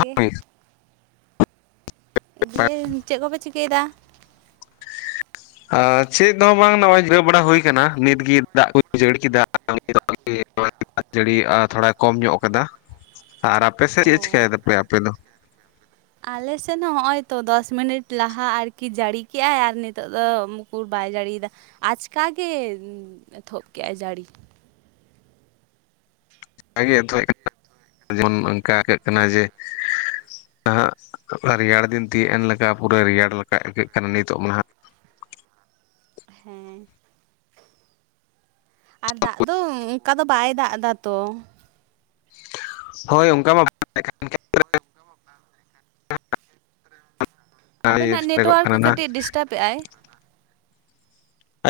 ᱜᱮ ᱫᱤᱭᱮ ᱪᱮᱫ ᱠᱚᱯᱮ ᱪᱤᱠᱟᱹᱭᱫᱟ? ᱟᱨ ᱪᱮᱫ ᱦᱚᱸ ᱵᱟᱝ ᱱᱚᱜᱼᱚᱭ ᱡᱤᱨᱟᱹᱣ ᱵᱟᱲᱟ ᱦᱩᱭ ᱠᱟᱱᱟ ᱱᱤᱛᱜᱮ ᱫᱟᱜ ᱠᱚᱭ ᱡᱟᱹᱲᱤ ᱠᱮᱫᱟ [unintelligible] ᱫᱟᱜ ᱡᱟᱹᱲᱤ ᱛᱷᱚᱲᱟ ᱠᱚᱢ ᱧᱚᱜ ᱠᱟᱫᱟ ᱟᱨ ᱟᱯᱮᱥᱮᱫ ᱚ ᱪᱮᱫ ᱪᱤᱠᱟᱭ ᱫᱟᱯᱮ ᱟᱯᱮ ᱫᱚ? ᱟᱞᱮᱥᱮᱫ ᱦᱚᱸ ᱦᱚᱜᱼᱚᱭ ᱛᱚ ᱫᱚᱥ ᱢᱤᱱᱤᱴ ᱞᱟᱦᱟ ᱟᱨᱠᱤ ᱡᱟᱹᱲᱤ ᱠᱮᱜᱟᱭ ᱟᱨ ᱱᱤᱛᱚᱜ ᱫᱚ ᱩᱠᱩᱨ ᱵᱟᱭ ᱡᱟᱹᱲᱤᱭ ᱫᱟ᱾ ᱟᱪᱠᱟ ᱜᱮ ᱮᱛᱚᱦᱚᱵ ᱠᱮᱜ-ᱟᱭ ᱡᱟᱹᱲᱤ ᱨᱮᱜᱮ [unintelligible] ᱡᱮᱢᱚᱱ ᱚᱝᱠᱟ ᱦᱳᱭᱳᱜ ᱠᱟᱱᱟ ᱡᱮ [unintelligible] ᱨᱮᱭᱟᱲ ᱫᱤᱱ ᱛᱤᱭᱟᱹᱜ ᱮᱱ ᱞᱮᱠᱟ ᱯᱩᱨᱟᱹ ᱨᱮᱭᱟᱲ ᱞᱮᱠᱟ ᱟᱹᱭᱠᱟᱹᱜ ᱠᱟᱱᱟ ᱱᱤᱛᱚᱜ ᱢᱟᱦᱟᱜ᱾ ᱦᱮᱸ ᱟᱨ ᱫᱟᱜ ᱫᱚ ᱚᱱᱠᱟ ᱫᱚ ᱵᱟᱭ ᱫᱟᱜ ᱫᱟ ᱛᱚ᱾ ᱦᱳᱭ ᱚᱝᱠᱟ ᱢᱟ [inaudible] ᱵᱟᱭ ᱟᱵᱮᱱᱟᱜ ᱱᱮᱴᱣᱟᱨᱠ ᱠᱟᱱᱟ ᱱᱟᱦᱟᱜ ᱠᱟᱹᱴᱤᱡ ᱰᱤᱥᱴᱟᱵ ᱮᱜᱼᱟᱭ᱾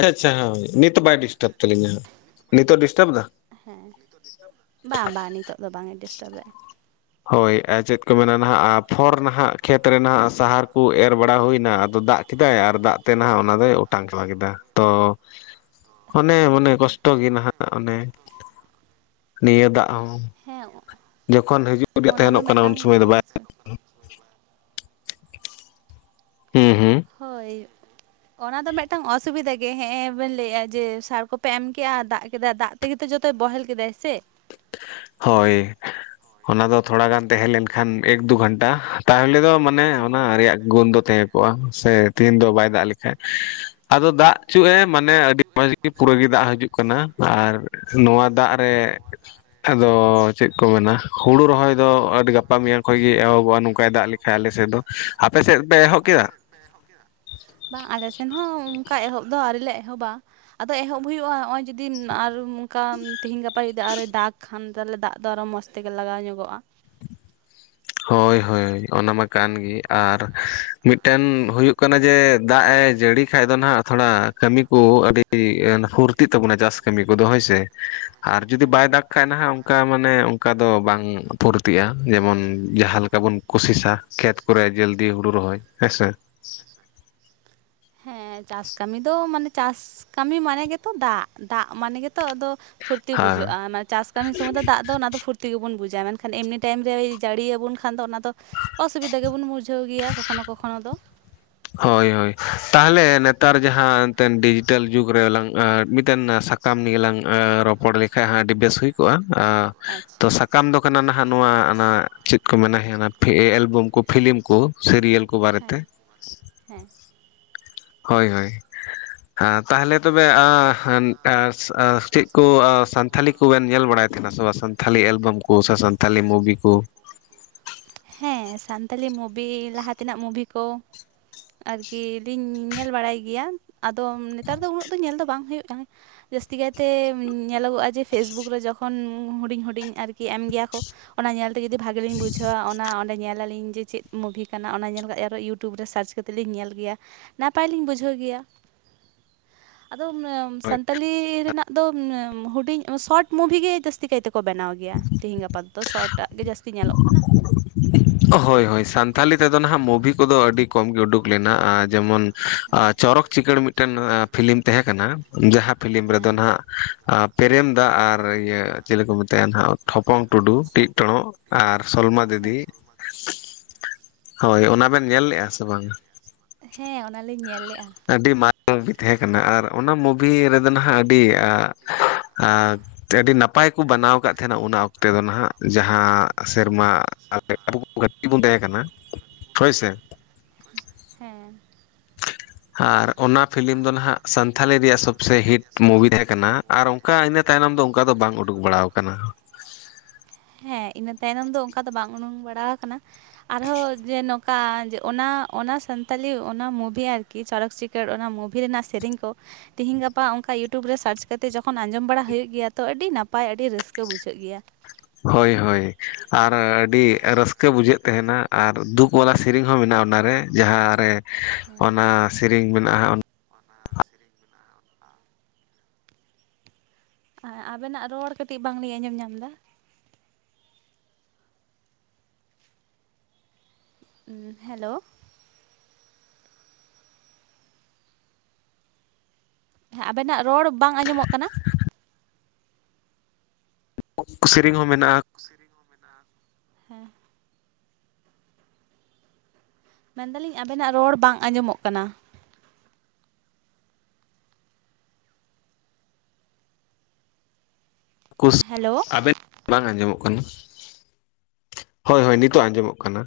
ᱟᱪᱪᱷᱟ ᱦᱳᱭ ᱱᱤᱴ ᱵᱟᱭ ᱰᱤᱥᱴᱟᱵᱽ ᱛᱟᱹᱞᱤᱧᱟ ᱦᱟᱸᱜ ᱱᱤᱛᱚᱜ ᱰᱤᱥᱴᱟᱵᱽ ᱫᱟ? ᱦᱮᱸ ᱵᱟᱝ ᱵᱟᱝ ᱱᱤᱛᱚᱜ ᱫᱚ ᱵᱟᱝ ᱮ ᱰᱤᱥᱴᱟᱵ ᱫᱟᱭ᱾ ᱦᱳᱭ ᱟᱪᱮᱫ ᱠᱚ ᱢᱮᱱᱟ ᱱᱟᱦᱟᱜ ᱟᱨ ᱯᱷᱚᱨ ᱱᱟᱦᱟᱜ ᱠᱷᱮᱛᱨᱮ ᱱᱟᱦᱟᱜ ᱥᱟᱦᱟᱨ ᱠᱩ ᱮᱨ ᱵᱟᱲᱟ ᱦᱩᱭᱱᱟ ᱟᱫᱚ ᱫᱟᱜ ᱠᱮᱫᱟᱭ ᱟᱨ ᱫᱟᱜ ᱛᱮ ᱱᱟᱦᱟᱜ ᱚᱱᱟ ᱫᱚᱭ ᱚᱴᱟᱝ ᱪᱟᱵᱟ ᱠᱮᱫᱟ ᱛᱚ ᱚᱱᱮ ᱚᱱᱮ ᱠᱚᱥᱴᱚ ᱜᱮ ᱱᱟᱦᱟᱜ ᱚᱱᱮ ᱱᱤᱭᱟᱹ ᱫᱟᱜ ᱦᱚᱸ ᱦᱮᱸ ᱡᱚᱠᱷᱚᱱ ᱦᱤᱡᱩᱜ ᱨᱮᱭᱟᱜ ᱚᱱᱟ ᱫᱚ ᱛᱟᱦᱮᱱᱚᱜ ᱠᱟᱱᱟ ᱩᱱ ᱢᱮᱫᱴᱟᱝ ᱥᱚᱢᱚᱭ ᱫᱚ ᱵᱟᱭ ᱦᱩᱸ ᱦᱩᱸ ᱦᱳᱭ ᱚᱱᱟ ᱫᱚ ᱢᱮᱫᱴᱟᱝ ᱚᱥᱩᱵᱤᱫᱷᱟ ᱜᱮ ᱦᱮᱸ ᱵᱮᱱ ᱞᱟᱹᱭᱮᱜ-ᱟ ᱡᱮ ᱥᱟᱨ ᱠᱚᱯᱮ ᱮᱢ ᱠᱮᱜ-ᱟ ᱫᱟᱜ ᱠᱮᱫᱟ ᱫᱟᱜ ᱛᱮᱜᱮ ᱡᱚᱛᱚᱭ ᱵᱚᱦᱮᱞ ᱠᱮᱫᱟᱭ ᱥᱮ᱾ ᱦᱳᱭ ᱚᱱᱟ ᱫᱚ ᱛᱷᱚᱲᱟ ᱜᱟᱱ ᱛᱮᱦᱮᱸ ᱞᱮᱱᱠᱷᱟᱱ ᱮᱠ ᱫᱩ ᱜᱷᱟᱱᱴᱟ ᱛᱟᱦᱚᱞᱮ ᱫᱚ ᱢᱟ ᱢᱟᱱᱮ ᱦᱮᱸ ᱚᱱᱟ ᱨᱮᱭᱟᱜ ᱜᱩᱱ ᱫᱚ ᱛᱮᱦᱮᱸ ᱠᱚᱜ-ᱟ ᱥᱮ ᱛᱤᱦᱤᱧ ᱫᱚ ᱵᱟᱭ ᱫᱟᱜ ᱞᱮᱠᱷᱟ ᱟᱫᱚ ᱫᱟᱜ ᱪᱩᱜ ᱮ ᱢᱟᱱᱮ ᱟᱹᱰᱤ ᱢᱚᱸᱡᱽ ᱜᱮ ᱯᱩᱨᱟᱹ ᱜᱮ ᱫᱟᱜ ᱦᱤᱡᱩᱜ ᱠᱟᱱᱟ ᱟᱨ ᱱᱚᱣᱟ ᱫᱟᱜ ᱨᱮ [inaudible] ᱟᱫᱚ ᱪᱮᱫ ᱠᱚ ᱢᱮᱱᱟ ᱦᱩᱲᱩ ᱨᱚᱦᱚᱭ ᱫᱚ ᱟᱹᱰ ᱜᱟᱯᱟ ᱢᱮᱭᱟᱝ ᱠᱷᱚᱡ ᱜᱮ ᱮᱦᱚᱵᱚᱜ-ᱟ ᱱᱚᱝᱠᱟᱭ ᱫᱟᱜ ᱞᱮᱠᱷᱟᱱ ᱟᱞᱮᱥᱮᱫ ᱫᱚ, ᱟᱯᱮ ᱥᱮᱫ ᱯᱮ ᱮᱦᱚᱜ ᱠᱮᱫᱟ? ᱵᱟᱝ ᱟᱞᱮ ᱥᱮᱱ ᱦᱚᱸ ᱚᱱᱠᱟ ᱮᱦᱚᱵ ᱫᱚ ᱟᱹᱣᱨᱤ ᱞᱮ ᱮᱦᱚᱵᱟ᱾ ᱟᱫᱚ ᱮᱦᱚᱵ ᱦᱩᱭᱩᱜ-ᱟ ᱦᱚᱜ-ᱚᱭ ᱡᱩᱫᱤ ᱟᱨ ᱚᱱᱠᱟ ᱛᱤᱦᱤᱧ ᱜᱟᱯᱟ ᱡᱩᱫᱤ ᱟᱨᱭ ᱫᱟᱜᱽ ᱠᱷᱟᱱ ᱛᱟᱦᱚᱞᱮ ᱫᱟᱜ ᱫᱚ ᱟᱨᱚ ᱢᱚᱡᱽ ᱛᱮᱜᱮ ᱞᱟᱜᱟᱣ ᱧᱚᱜᱚᱜ-ᱟ᱾ ᱦᱳᱭ ᱦᱳᱭ ᱚᱱᱟ ᱢᱟ ᱠᱟᱱ ᱜᱮ ᱟᱨ ᱢᱤᱫᱴᱮᱱ ᱦᱩᱭᱩᱜ ᱠᱟᱹᱱᱟ ᱡᱮ ᱫᱟᱜ ᱮ ᱡᱟᱹᱲᱤ ᱠᱷᱟᱡ ᱫᱚ ᱱᱦᱟᱜ ᱛᱷᱚᱲᱟ ᱠᱟᱹᱢᱤ ᱠᱚ ᱟᱹᱰᱤ ᱯᱷᱩᱨᱛᱤᱜ ᱛᱟᱵᱚᱱᱟ ᱪᱟᱥ ᱠᱟᱹᱢᱤ ᱠᱚᱫᱚ ᱦᱳᱭ ᱥᱮ, ᱟᱨ ᱡᱩᱫᱤ ᱵᱟᱭ ᱦᱮᱸ ᱫᱟᱜᱽ ᱠᱷᱟᱡ ᱱᱟᱦᱟᱜ ᱚᱱᱠᱟ ᱢᱟᱱᱮ ᱚᱱᱠᱟ ᱫᱚ ᱵᱟᱝ ᱯᱷᱩᱨᱛᱤᱜ-ᱟ ᱡᱮᱢᱚᱱ ᱡᱟᱦᱟᱸ ᱞᱮᱠᱟ ᱵᱚᱱ ᱠᱩᱥᱤᱥᱟ ᱠᱷᱮᱛ ᱠᱚᱨᱮ ᱡᱟᱹᱞᱫᱤ ᱦᱩᱲᱩ ᱨᱚᱦᱚᱭ ᱦᱮᱸᱥᱮ, ᱦᱮᱸᱥᱮ᱾ [unintelligible] ᱦᱮᱸ ᱪᱟᱥ ᱠᱟᱹᱢᱤ ᱫᱚ ᱢᱟᱱᱮ ᱪᱟᱥ ᱠᱟᱹᱢᱤ ᱢᱟᱱᱮ ᱜᱮᱛᱚ ᱫᱟᱜ ᱫᱟᱜ ᱢᱟᱱᱮ ᱜᱮᱛᱚ ᱟᱫᱚ᱾ ᱯᱷᱩᱨᱛᱤ ᱦᱮᱸ ᱵᱩᱡᱷᱟᱹᱜᱼᱟ ᱢᱟᱱᱮ ᱪᱟᱥ ᱠᱟᱹᱢᱤ ᱥᱚᱢᱚᱭ ᱫᱚ ᱫᱟᱜ ᱫᱚ ᱚᱱᱟ ᱫᱚ ᱯᱷᱩᱨᱛᱤ [unintelligible] ᱜᱮᱵᱚᱱ ᱵᱩᱡᱟ ᱢᱮᱱᱠᱷᱟᱱ ᱮᱢᱱᱤ ᱴᱟᱭᱤᱢ ᱨᱮᱭ ᱡᱟᱹᱲᱤᱭ ᱟᱵᱚᱱ ᱠᱷᱟᱱ ᱫᱚ ᱚᱱᱟ ᱫᱚ ᱚᱥᱩᱵᱤᱫᱟ ᱜᱮᱵᱚᱱ [unintelligible] ᱵᱩᱡᱷᱟᱹᱣ ᱜᱮᱭᱟ ᱠᱚᱠᱷᱚᱱᱳ ᱠᱚᱠᱷᱚᱱᱳ ᱫᱚ᱾ ᱦᱳᱭ ᱦᱳᱭ ᱛᱟᱦᱚᱞᱮ ᱱᱮᱛᱟᱨ ᱡᱟᱦᱟᱸ ᱮᱱᱛᱮᱱ ᱰᱤᱡᱤᱴᱮᱞ ᱡᱩᱜᱽ ᱨᱮᱞᱟᱝ ᱢᱤᱫᱴᱮᱱ ᱥᱟ ᱥᱟᱠᱟᱢ ᱱᱤᱭᱮ ᱜᱮᱞᱟᱝ ᱨᱚᱯᱚᱲ ᱞᱮᱠᱷᱟᱡ ᱟᱹᱰᱤ ᱵᱮᱥ ᱦᱩᱭ ᱠᱚᱜᱼᱟ᱾ ᱟᱪᱪᱷᱟ ᱥᱟᱠᱟᱢ ᱫᱚ ᱠᱟᱱᱟ ᱱᱟᱦᱟᱜ ᱱᱚᱣᱟ ᱪᱮᱫ ᱠᱚ ᱢᱮᱱᱟ ᱮᱞᱵᱟᱢ ᱠᱚ ᱯᱷᱤᱞᱤᱢ ᱠᱚ ᱥᱤᱨᱤᱭᱟᱞ ᱠᱚ᱾ ᱠᱚ ᱵᱟᱨᱮᱛᱮ ᱦᱮᱸ ᱦᱮᱸ᱾ ᱦᱳᱭ ᱦᱳᱭ᱾ ᱦᱮᱸ ᱛᱟᱦᱚᱞᱮ ᱛᱚᱵᱮ [unintelligible] ᱪᱮᱫ ᱠᱚ ᱥᱟᱱᱛᱷᱟᱞᱤ ᱠᱚᱵᱮᱱ ᱧᱮᱞ ᱵᱟᱲᱟᱭ ᱛᱟᱦᱮᱱᱟ ᱥᱮ ᱵᱟᱝ ᱛᱷᱟᱞᱤ ᱮᱞᱵᱟᱢ ᱠᱚ ᱥᱮ ᱥᱟᱱᱛᱷᱟᱤ ᱢᱩᱵᱷᱤ ᱠᱚ᱾ ᱦᱮᱸ ᱥᱟᱱᱛᱟᱞᱤ ᱢᱩᱵᱷᱤ ᱞᱟᱦᱟ ᱛᱮᱱᱟᱜ ᱢᱩᱵᱷᱤ ᱠᱚ᱾ ᱟᱨᱠᱤ ᱞᱤᱧ ᱧᱮᱞ ᱵᱟᱲᱟᱭ ᱜᱮᱭᱟ ᱟᱫᱚ ᱱᱮᱛᱟᱨ ᱫᱚ ᱩᱱᱟᱹᱜ ᱫᱚ ᱧᱮᱞ ᱫᱚ ᱵᱟᱝ ᱦᱩᱭᱩᱜ ᱠᱟᱱᱟ᱾ ᱡᱟᱹᱥᱛᱤ ᱠᱟᱭᱛᱮ ᱧᱮᱞᱚᱜᱚᱜᱼᱟ ᱡᱮ ᱯᱷᱮᱥᱵᱩᱠ ᱨᱮ ᱡᱚᱠᱷᱚᱱ ᱦᱩᱰᱤᱧ ᱦᱩᱰᱤᱧ ᱟᱨᱠᱤ ᱮᱢ ᱜᱮᱭᱟ ᱠᱚ᱾ ᱚᱱᱟ ᱧᱮᱞᱛᱮ ᱡᱩᱫᱤ ᱵᱷᱟᱜᱤ ᱞᱤᱧ ᱵᱩᱡᱷᱟᱹᱣᱟ ᱚᱱᱟ ᱚᱱᱟ ᱧᱮᱞᱟᱞᱤᱧ ᱡᱮ ᱪᱮᱫ ᱢᱩᱵᱷᱤ ᱠᱟᱱᱟ ᱚᱱᱟ ᱧᱮᱞ ᱠᱟᱛᱮᱫ ᱟᱨᱚ ᱤᱭᱩᱴᱩᱵᱽ ᱨᱮ ᱥᱟᱨᱪ ᱠᱟᱛᱮᱫ ᱞᱤᱧ ᱧᱮᱞ ᱜᱮᱭᱟ᱾ ᱱᱟᱯᱟᱭᱞᱤᱧ ᱵᱩᱡᱷᱟᱹᱣ ᱜᱮᱭᱟ᱾ ᱟᱫᱚ ᱥᱟᱱᱛᱟᱞᱤ ᱨᱮᱱᱟᱜ ᱫᱚ ᱦᱩᱰᱤᱧ ᱥᱚᱨᱴ ᱢᱩᱵᱷᱤ ᱜᱮ ᱡᱟᱹᱥᱛᱤ ᱠᱟᱭ ᱛᱮ ᱠᱚ ᱵᱮᱱᱟᱣ ᱜᱮᱭᱟ, ᱛᱤᱦᱤᱧ ᱜᱟᱯᱟ ᱛᱮᱫᱚ ᱥᱚᱨᱴ ᱟᱜ ᱜᱮ ᱡᱟᱹᱥᱛᱤ ᱧᱮᱞᱚᱜ ᱠᱟᱱᱟ᱾ [inaudible] ᱦᱳᱭ ᱦᱳᱭ ᱥᱟᱱᱛᱷᱟᱞᱤ ᱛᱮᱫᱚ ᱱᱟᱦᱟᱜ ᱢᱩᱵᱷᱤ ᱠᱚᱫᱚ ᱟᱹᱰᱤ ᱠᱚᱢ ᱜᱮ ᱩᱰᱩᱠ ᱞᱮᱱᱟ ᱡᱮᱢᱚᱱ ᱪᱚᱨᱚᱠ ᱪᱤᱠᱟᱹᱲ ᱢᱤᱫᱴᱮᱱ ᱯᱷᱤᱞᱤᱢ ᱛᱟᱦᱮᱸ ᱠᱟᱱᱟ ᱡᱟᱦᱟᱸ ᱯᱷᱤᱞᱤᱢ ᱦᱮᱸ ᱨᱮᱫᱚ ᱦᱟᱸᱜ ᱯᱮᱨᱮᱢ ᱫᱟᱜ ᱟᱨ ᱤᱭᱟᱹ ᱪᱮᱞᱮ ᱠᱚ ᱢᱮᱛᱟᱭᱟ ᱦᱟᱸᱜ ᱴᱷᱚᱯᱚᱝ ᱴᱩᱰᱩ ᱴᱤᱜ ᱴᱚᱸᱲᱚᱜ᱾ ᱦᱮᱸ ᱟᱨ ᱥᱚᱞᱢᱟ ᱫᱤᱫᱤ, ᱦᱮᱸ ᱦᱳᱭ ᱚᱱᱟ ᱵᱮᱱ ᱧᱮᱞ ᱞᱮᱫᱼᱟ ᱥᱮ ᱵᱟᱝᱟ? ᱦᱮᱸ ᱚᱱᱟᱞᱤᱧ ᱧᱮᱞ ᱞᱮᱫᱼᱟ᱾ ᱟᱹᱰᱤ ᱢᱟᱨᱮ ᱢᱩᱵᱷᱤ ᱛᱟᱦᱮᱸ ᱠᱟᱱᱟ ᱟᱨ ᱚᱱᱟ ᱢᱩᱵᱷᱤ ᱨᱮᱫᱚ ᱱᱟᱦᱟᱜ ᱟᱹᱰᱤ ᱟᱹᱰᱤ ᱱᱟᱯᱟᱭ ᱠᱚ ᱵᱮᱱᱟᱣ ᱠᱟᱫ ᱛᱟᱦᱮᱱᱟ ᱚᱱᱟ ᱚᱠᱛᱮ ᱫᱚ ᱱᱟᱦᱟᱜ ᱡᱟᱦᱟᱸ ᱥᱮᱨᱢᱟ [unintelligible] ᱠᱟᱴᱤᱜ ᱵᱚᱱ ᱛᱟᱦᱮᱸ ᱠᱟᱱᱟ ᱦᱳᱭ ᱥᱮ᱾ ᱦᱮᱸ᱾ ᱟᱨ ᱚᱱᱟ ᱯᱷᱤᱞᱤᱢ ᱫᱚ ᱱᱟᱦᱟᱜ ᱥᱟᱱᱛᱷᱟᱞᱤ ᱨᱮᱭᱟᱜ ᱥᱚᱵᱥᱮ ᱦᱤᱴ ᱢᱩᱵᱷᱤ ᱛᱟᱦᱮᱸ ᱠᱟᱱᱟ᱾ ᱟᱨ ᱚᱱᱠᱟ ᱤᱱᱟᱹ ᱛᱟᱭᱱᱚᱢ ᱫᱚ ᱚᱱᱠᱟ ᱫᱚ ᱵᱟᱝ ᱩᱰᱩᱠ ᱵᱟᱲᱟᱣ ᱟᱠᱟᱱᱟ᱾ ᱦᱮᱸ ᱤᱱᱟᱹ ᱛᱟᱭᱱᱚᱢ ᱫᱚ ᱚᱱᱠᱟ ᱫᱚ ᱵᱟᱝ ᱩᱰᱩᱝ ᱵᱟᱲᱟᱣ ᱟᱠᱟᱱᱟ ᱟᱨᱦᱚᱸ ᱡᱮ ᱱᱚ ᱝᱠᱟ ᱡᱮ ᱚᱱᱟ ᱚᱱᱟ ᱥᱟᱱᱛᱟᱞᱤ ᱚᱱᱟ ᱢᱩᱵᱷᱤ ᱟᱨ ᱠᱤ ᱪᱚᱨᱚᱠ ᱪᱤᱠᱟᱹᱲ ᱚᱱᱟ ᱢᱩᱵᱷᱤ ᱨᱮᱱᱟᱜ ᱥᱮᱨᱮᱧ ᱠᱚ ᱛᱤᱦᱤᱧ ᱜᱟᱯᱟ ᱚᱱᱠᱟ ᱤᱭᱩᱴᱩᱵᱽ ᱨᱮ ᱥᱟᱨᱪ ᱠᱟᱛᱮᱜ ᱡᱚᱠᱷᱚᱱ ᱟᱸᱡᱚᱢ ᱵᱟᱲᱟ ᱦᱩᱭᱩᱜ ᱜᱮᱭᱟ ᱛᱚ ᱟᱹᱰᱤ ᱱᱟᱯᱟᱭ ᱟᱹᱰᱤ ᱨᱟᱹᱥᱠᱟᱹ ᱵᱩᱡᱷᱟᱹᱜ ᱜᱮᱭᱟ᱾ ᱦᱳᱭ ᱦᱳᱭ ᱟᱨ ᱟᱹᱰᱤ ᱨᱟᱹᱥᱠᱟᱹ ᱵᱩᱡᱷᱟᱹᱜ ᱛᱟᱸᱦᱮᱱᱟ ᱟᱨ ᱫᱩᱠ ᱵᱟᱞᱟ ᱥᱮᱤᱨᱧ ᱦᱚᱸ ᱢᱮᱱᱟᱜᱼᱟ ᱚᱱᱟᱨᱮ᱾ ᱡᱟᱦᱟᱸ ᱨᱮ ᱚᱱᱟ ᱥᱮᱨᱮᱧ ᱢᱮᱱᱟᱜᱼᱟ ᱦᱟᱸᱜ ᱚᱱᱟ ᱥᱮᱨᱮᱧ ᱟᱵᱮᱱᱟᱜ ᱨᱚᱲ ᱠᱟᱹᱴᱤᱡ ᱵᱟᱝᱞᱤᱧ ᱟᱸᱡᱚᱢ ᱧᱟᱢ ᱮᱫᱟ᱾ ᱦᱮᱞᱳᱣ ᱦᱮᱸ ᱟᱵᱮᱱᱟᱜ ᱨᱚᱲ ᱵᱟᱝ ᱟᱸᱡᱚᱢᱚᱜ ᱠᱟᱱᱟ᱾ [unintelligible] ᱥᱮᱨᱮᱧ ᱦᱚᱸ ᱢᱮᱱᱟᱜᱼᱟ᱾ ᱥᱮᱨᱮᱧ ᱢᱮᱱᱟᱜᱼᱟ᱾ ᱦᱩᱸ ᱢᱮᱱᱫᱟᱞᱤᱧ ᱟᱵᱮᱱᱟᱜ ᱨᱚᱲ ᱵᱟᱝ ᱟᱸᱡᱚᱢᱚᱜ ᱠᱟᱱᱟ᱾ [unintelligible] ᱦᱮᱞᱳ ᱟᱵᱮᱱ ᱵᱟᱝ ᱟᱸᱡᱚᱢᱚᱜ ᱠᱟᱱᱟ, ᱦᱳᱭ ᱦᱳᱭ ᱱᱤᱛᱚᱜ ᱟᱸᱡᱚᱢᱚᱜ ᱠᱟᱱᱟ᱾